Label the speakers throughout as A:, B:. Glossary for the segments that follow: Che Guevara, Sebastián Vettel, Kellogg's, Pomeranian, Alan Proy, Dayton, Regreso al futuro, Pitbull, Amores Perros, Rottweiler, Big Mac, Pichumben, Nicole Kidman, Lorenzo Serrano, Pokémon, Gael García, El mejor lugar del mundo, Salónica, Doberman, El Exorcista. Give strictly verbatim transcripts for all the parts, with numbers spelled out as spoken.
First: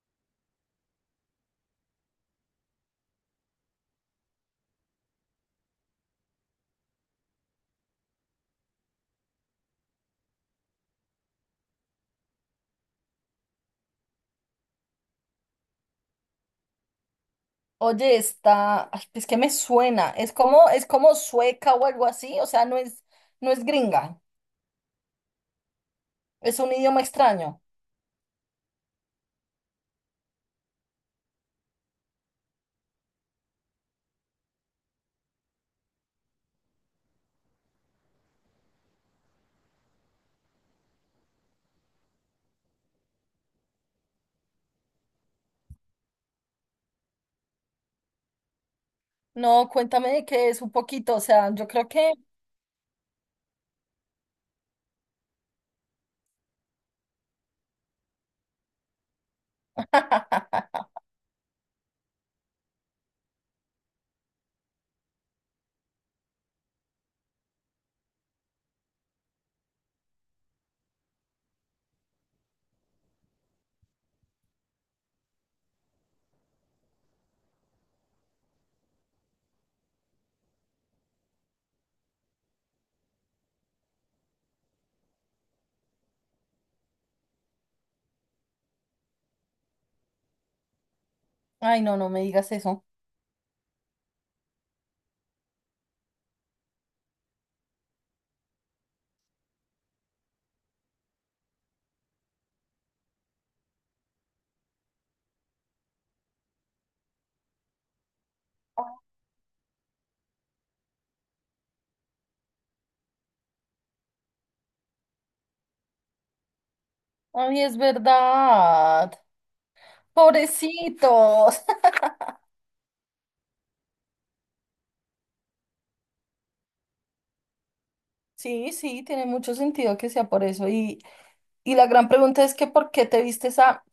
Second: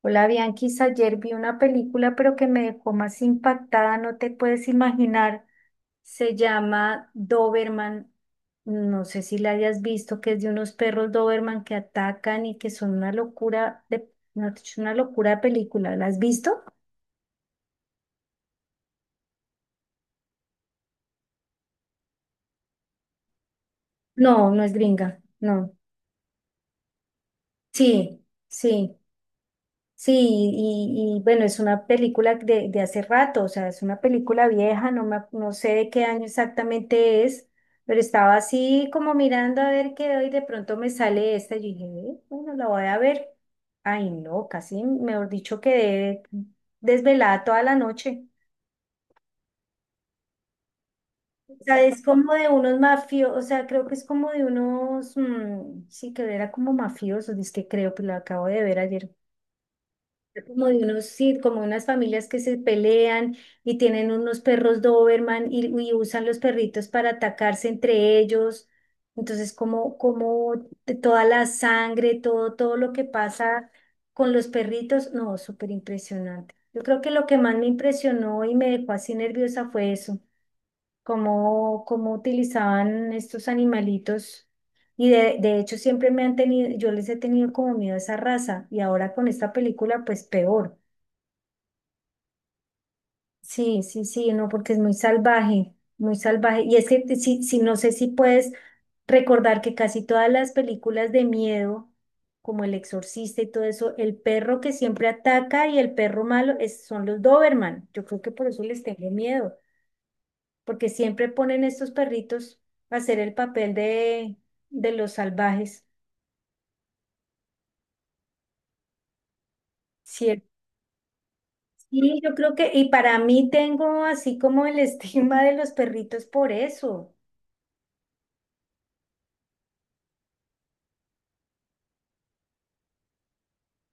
A: Hola Bianquis, ayer vi una película pero que me dejó más impactada, no te puedes imaginar. Se llama Doberman, no sé si la hayas visto, que es de unos perros Doberman que atacan y que son una locura de, no, es una locura de película. ¿La has visto?
B: Oye, está, ay, es que me suena, es como, es como sueca o algo así, o sea, no es, no es gringa,
A: No, no es gringa, no.
B: es un idioma extraño.
A: Sí, sí. Sí, y, y bueno, es una película de, de hace rato, o sea, es una película vieja, no me, ac- no sé de qué año exactamente es, pero estaba así como mirando a ver qué hoy de pronto me sale esta, y yo dije, "Eh, bueno, la voy a ver." Ay, no, casi, mejor dicho, quedé desvelada toda la noche.
B: No, cuéntame de qué es un poquito, o sea,
A: O
B: yo
A: sea,
B: creo
A: es
B: que,
A: como de unos mafiosos, o sea, creo que es como de unos, mm, sí, que era como mafiosos, es que creo que lo acabo de ver ayer. Como de unos, sí, como unas familias que se pelean y tienen unos perros Doberman y, y usan los perritos para atacarse entre ellos. Entonces, como, como de toda la sangre, todo, todo lo que pasa con los perritos, no, súper impresionante. Yo creo que lo que más me impresionó y me dejó así nerviosa fue eso, cómo, cómo utilizaban estos animalitos. Y de, de hecho siempre me han tenido, yo les he tenido como miedo a esa raza y ahora con esta película pues peor.
B: ay, no, no me digas eso.
A: Sí, sí, sí, no, porque es muy salvaje, muy salvaje. Y es que te- sí, sí, no sé si puedes recordar que casi todas las películas de miedo, como El Exorcista y todo eso, el perro que siempre ataca y el perro malo es- son los Doberman. Yo creo que por eso les tengo miedo, porque siempre ponen estos perritos a hacer el papel de, de los salvajes.
B: Ay, es verdad,
A: ¿Cierto?
B: pobrecitos.
A: Sí, yo creo que, y para mí tengo así como el estigma de los perritos por eso.
B: Sí, sí, tiene mucho sentido que sea por eso. Y, y la gran pregunta es que ¿por qué te viste esa,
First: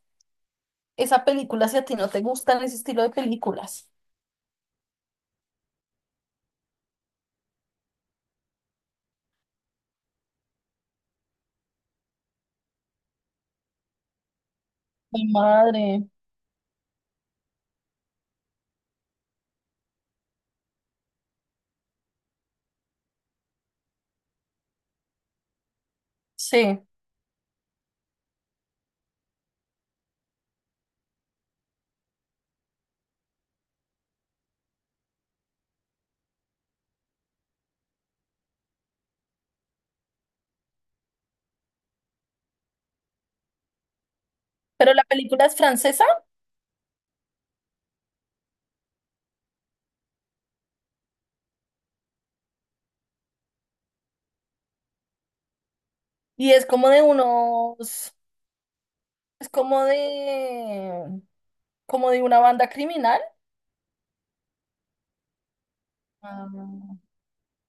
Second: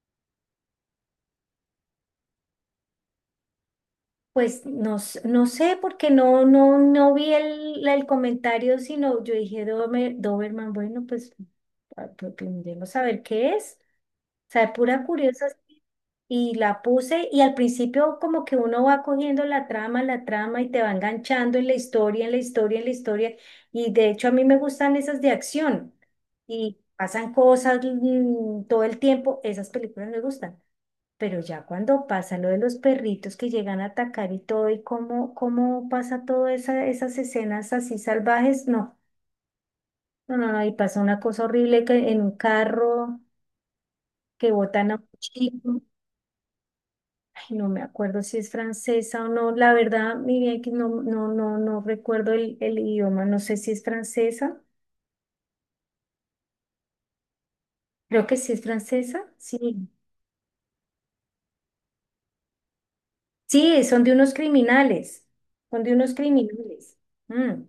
B: esa película si a ti no te gustan ese estilo de películas?
A: Pues no, s- no sé, porque no, no, no vi el, el comentario, sino yo dije, "Dome- Doberman, bueno, pues ah, pues, primero saber qué es, o sea, de pura
B: Mi
A: curiosa",
B: madre.
A: y la puse, y al principio como que uno va cogiendo la trama, la trama, y te va enganchando en la historia, en la historia, en la historia, y de hecho a mí me gustan esas de acción, y
B: Sí,
A: pasan cosas mm, todo el tiempo, esas películas me gustan. Pero ya cuando pasa lo de los perritos que llegan a atacar y todo, y cómo, cómo pasa todas esa, esas escenas así salvajes, no, no, no, no, y pasa una cosa horrible que en un carro que botan
B: pero
A: a
B: la
A: un
B: película es
A: chico.
B: francesa.
A: Ay, no me acuerdo si es francesa o no, la verdad, mi bien que no, no, no, no recuerdo el, el idioma, no sé si es francesa,
B: Y es como de unos,
A: creo que sí es francesa,
B: es como
A: sí.
B: de, como de una banda criminal.
A: Sí, son de unos criminales, son de unos
B: Ah,
A: criminales. Mm.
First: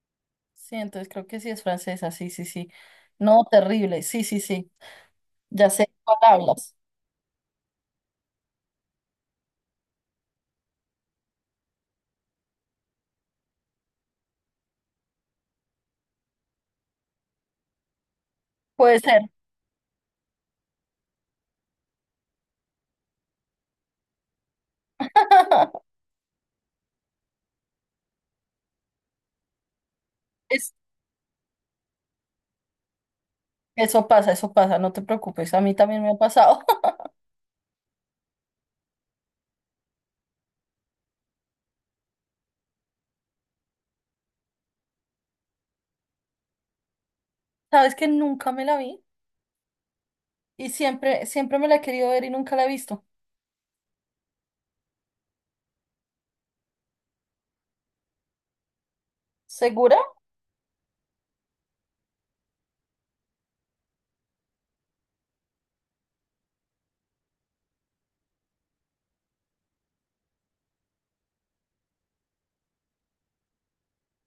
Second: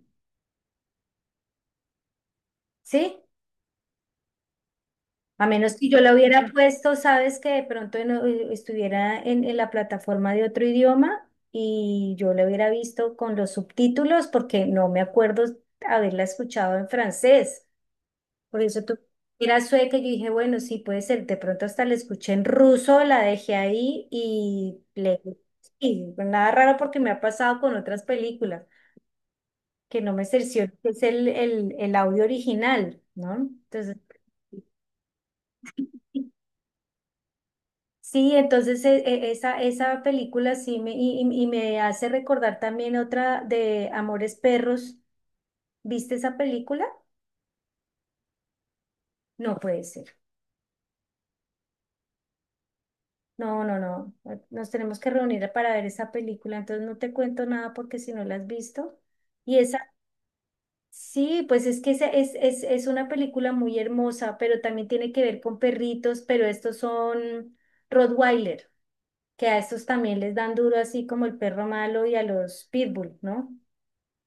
B: sí, entonces creo que sí es francesa, sí, sí, sí.
A: ¿Sí?
B: No, terrible, sí, sí, sí.
A: A
B: Ya
A: menos que
B: sé
A: yo la
B: cuál
A: hubiera
B: hablas.
A: puesto, sabes que de pronto en- eh, estuviera en, en la plataforma de otro idioma y yo la hubiera visto con los subtítulos porque no me acuerdo haberla escuchado en francés. Por eso tú
B: Puede ser.
A: era sueca y yo dije, bueno, sí, puede ser. De pronto hasta la escuché en ruso, la dejé ahí y le... Y nada raro porque me ha pasado con otras películas que no me cercioro
B: Es-
A: que es el, el, el audio original, ¿no? Entonces...
B: Eso pasa, eso pasa, no te preocupes, a mí también me ha pasado.
A: Sí, entonces e- e- esa, esa película sí me, y, y- y me hace recordar también otra de Amores Perros. ¿Viste esa película?
B: Sabes que nunca me la vi
A: No puede ser.
B: y siempre, siempre me la he querido ver y nunca la he visto.
A: No, no, no. Nos tenemos que reunir para ver esa película. Entonces no te cuento nada porque si no la has visto. Y esa,
B: ¿Segura?
A: sí, pues es que esa es, es, es una película muy hermosa, pero también tiene que ver con perritos, pero estos son Rottweiler, que a estos también les dan duro así como el perro malo y a los Pitbull, ¿no?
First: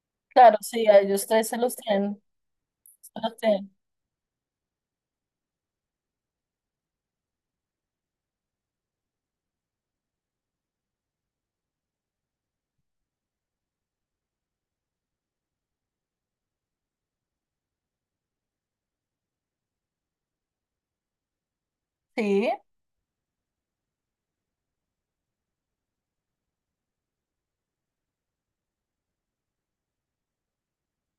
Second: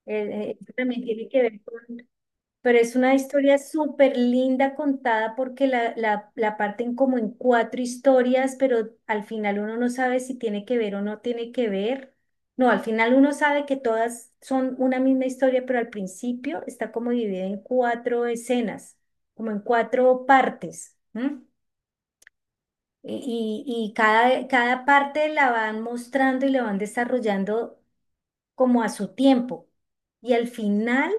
A: Eh, eh,
B: Claro,
A: Eso
B: sí, a
A: también
B: ellos
A: tiene que
B: tres se
A: ver
B: los
A: con,
B: tienen,
A: pero es
B: se
A: una
B: los
A: historia
B: tienen.
A: súper linda contada porque la, la, la parten como en cuatro historias, pero al final uno no sabe si tiene que ver o no tiene que ver. No, al final uno sabe que todas son una misma historia, pero al principio está como dividida en cuatro escenas, como en cuatro partes. ¿M?
B: Sí.
A: Y, y y cada, cada parte la van mostrando y la van desarrollando como a su tiempo. Y al final...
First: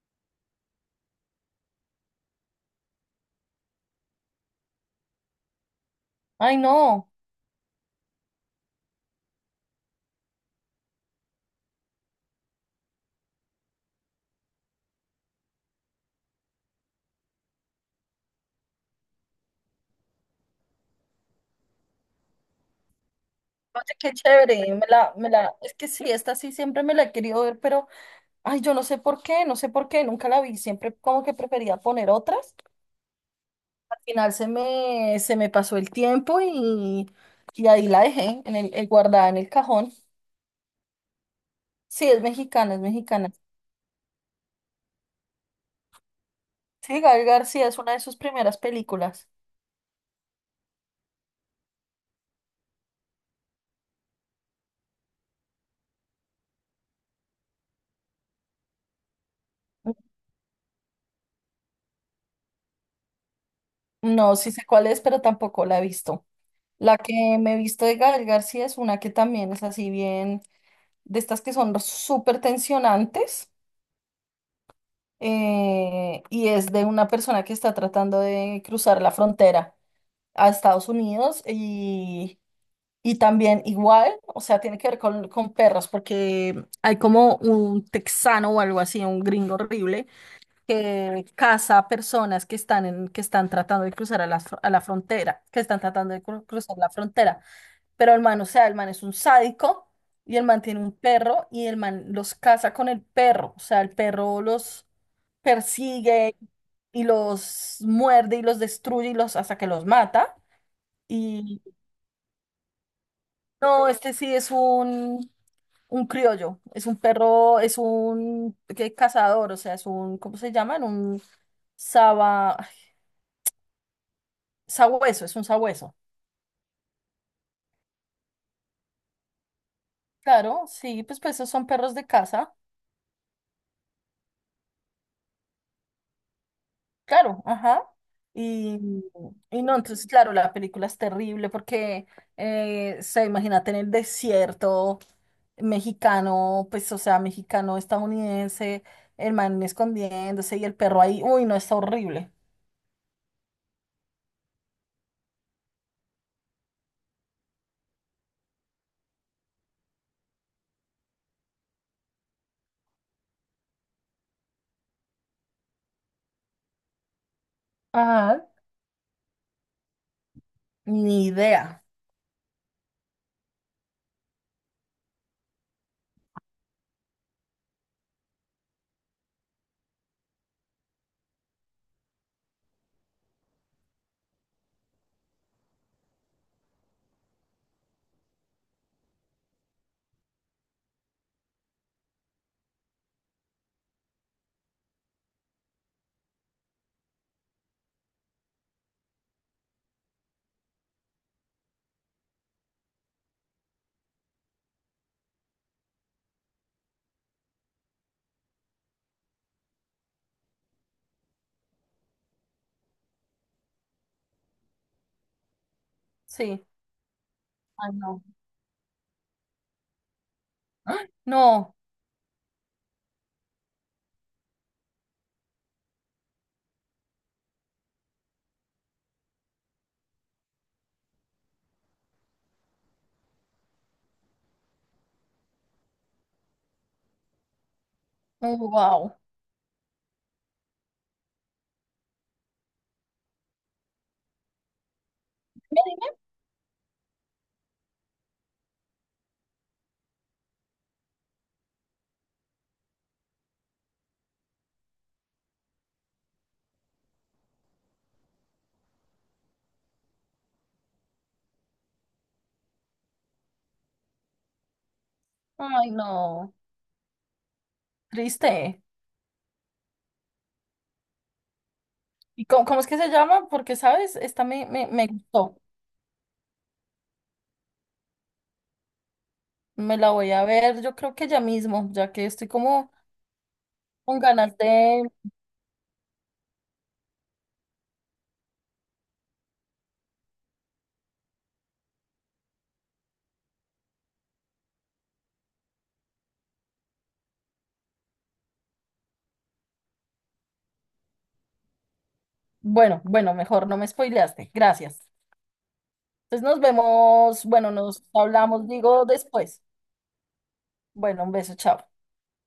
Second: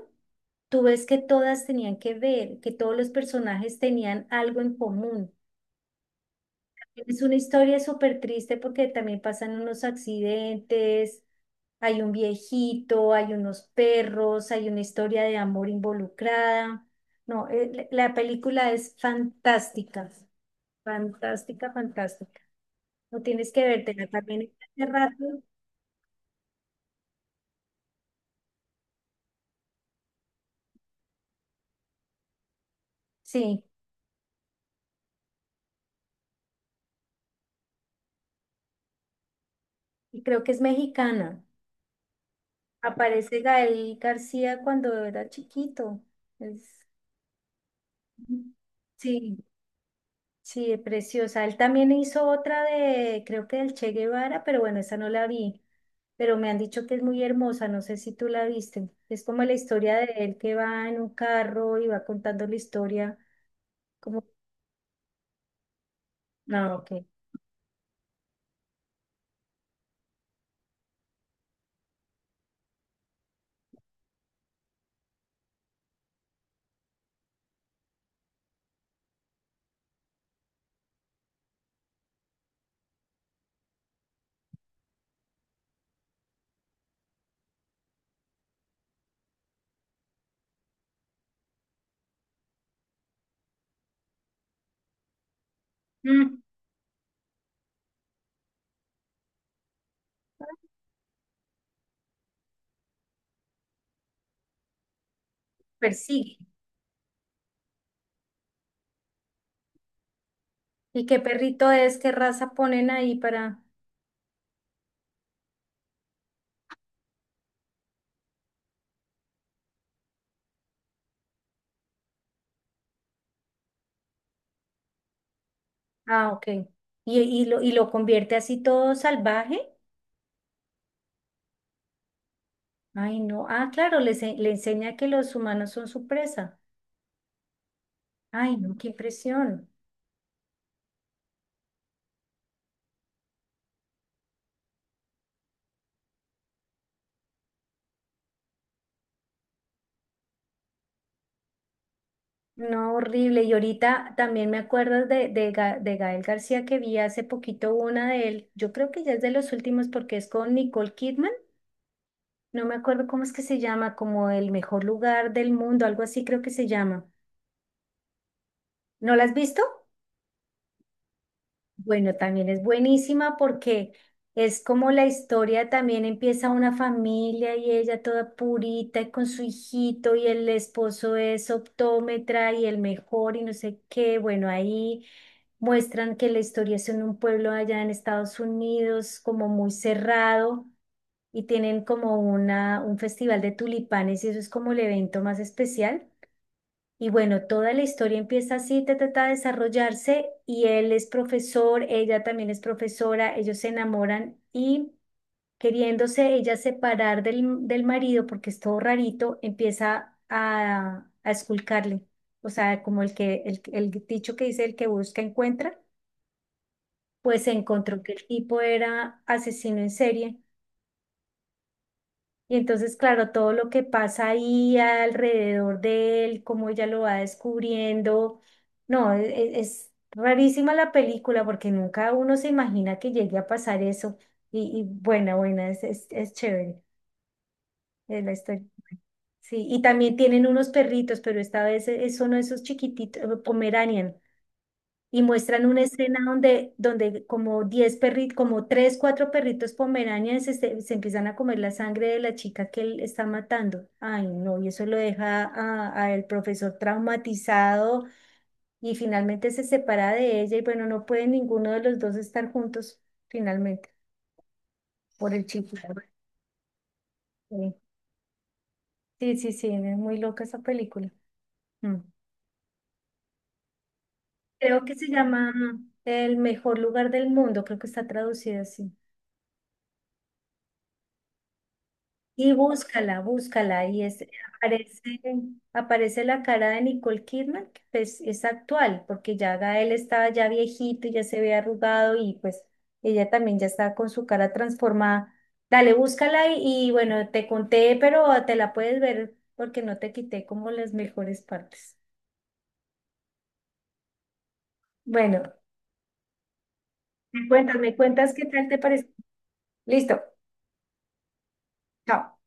A: Tú ves que todas tenían que ver, que todos los personajes tenían algo en común.
B: Ay, no.
A: Es una historia súper triste porque también pasan unos accidentes, hay un viejito, hay unos perros, hay una historia de amor involucrada. No, eh, la la película es fantástica, fantástica, fantástica. No tienes que
B: Oye,
A: vértela
B: qué
A: también
B: chévere, me
A: hace
B: la,
A: rato.
B: me la, es que sí, esta sí siempre me la he querido ver, pero, ay, yo no sé por qué, no sé por qué, nunca la vi, siempre como que prefería poner otras.
A: Sí,
B: Al final se me, se me pasó el tiempo y, y ahí la dejé, en el, eh, guardada en el cajón.
A: y creo que es mexicana.
B: Sí, es mexicana, es mexicana.
A: Aparece Gael García cuando era chiquito. Es...
B: Sí, Gael García es una de sus primeras películas.
A: Sí, sí, es preciosa. Él también hizo otra de, creo que del Che Guevara, pero bueno, esa no la vi. Pero me han dicho que es muy hermosa, no sé si tú la viste. Es como la historia de él que va en un carro y va contando la historia, como,
B: No, sí sé cuál es, pero tampoco la he visto.
A: no, ok.
B: La que me he visto de Gael García es una que también es así bien, de estas que son súper tensionantes. Eh, y es de una persona que está tratando de cruzar la frontera a Estados Unidos y, y también igual, o sea, tiene que ver con, con perros, porque hay como un texano o algo así, un gringo horrible, que caza a personas que están, en, que están tratando de cruzar a la, fr- a la frontera, que están tratando de
A: Mm,
B: cru- cruzar la frontera. Pero el man, o sea, el man es un sádico. Y el man tiene un perro y el man los caza con el perro. O sea, el perro los persigue
A: persigue.
B: y los muerde y los destruye y los hasta que los mata.
A: ¿Y qué
B: Y
A: perrito es? ¿Qué raza ponen ahí para...?
B: no, este sí es un, un criollo, es un perro, es un ¿qué? Cazador, o sea, es un, ¿cómo se llaman? Un saba, ay, sabueso, es un sabueso.
A: Ah, ok. ¿Y, y lo, y lo convierte así todo salvaje?
B: Claro, sí, pues, pues esos son perros de caza.
A: Ay, no. Ah, claro, le, ense- le enseña que los humanos son su presa.
B: Claro, ajá.
A: Ay, no,
B: Y,
A: qué
B: y
A: impresión.
B: no, entonces, claro, la película es terrible porque eh, se imagínate en el desierto mexicano, pues, o sea, mexicano estadounidense, el man escondiéndose y el perro ahí. Uy, no, está horrible.
A: No, horrible. Y ahorita también me acuerdo de, de, Ga- de Gael García que vi hace poquito una de él. Yo creo que ya es de los últimos porque es con Nicole Kidman. No me acuerdo cómo es que se llama, como el mejor lugar del mundo, algo así creo que se llama.
B: Ajá.
A: ¿No la has visto?
B: Ni idea.
A: Bueno, también es buenísima porque es como la historia también empieza una familia y ella toda purita y con su hijito y el esposo es optómetra y el mejor y no sé qué. Bueno, ahí muestran que la historia es en un pueblo allá en Estados Unidos como muy cerrado y tienen como una, un festival de tulipanes y eso es como el evento más especial. Y bueno, toda la historia empieza así, ta, ta, ta, a desarrollarse y él es profesor, ella también es profesora, ellos se enamoran y queriéndose ella separar del, del marido porque es todo rarito, empieza a, a esculcarle. O sea, como el que, el, el dicho que dice el que busca encuentra,
B: Sí.
A: pues se
B: Ay,
A: encontró que
B: no.
A: el tipo era asesino en serie.
B: ¡Ah! No.
A: Y entonces, claro, todo lo que pasa ahí alrededor de él, cómo ella lo va descubriendo. No, e- e- es rarísima la película porque nunca uno se imagina que llegue a pasar eso. Y, y buena, buena, es, es, es chévere eh, la historia.
B: Wow.
A: Sí, y también tienen unos perritos, pero esta vez eh, son esos chiquititos, eh, Pomeranian, y muestran una escena donde, donde como diez perritos, como tres cuatro perritos pomeranians se se, empiezan a comer la sangre de la chica que él está matando. Ay, no, y eso lo deja a, a el profesor traumatizado y finalmente se separa de ella y bueno, no puede ninguno de los dos estar juntos finalmente por el chico.
B: Ay, no.
A: Sí,
B: Triste.
A: sí, sí, sí, es muy loca esa película. Mm.
B: ¿Y cómo, cómo es que se llama? Porque, ¿sabes? Esta me,
A: Creo
B: me,
A: que se
B: me
A: llama
B: gustó.
A: El mejor lugar del mundo, creo que está traducida así.
B: Me la voy a ver, yo creo que ya mismo, ya que estoy
A: Y
B: como
A: búscala, búscala. Y
B: con
A: es,
B: ganas
A: aparece,
B: de...
A: aparece la cara de Nicole Kidman, que pues es actual, porque ya Gael estaba ya viejito, y ya se ve arrugado y pues ella también ya está con su cara transformada. Dale, búscala y, y bueno, te conté, pero te la puedes ver porque no te quité como las mejores partes.
B: Bueno, bueno, mejor no me spoileaste. Gracias.
A: Bueno,
B: Entonces nos vemos,
A: me
B: bueno,
A: cuentas, me
B: nos
A: cuentas qué tal
B: hablamos,
A: te
B: digo,
A: parece.
B: después.
A: Listo,
B: Bueno, un beso, chao.
A: chao.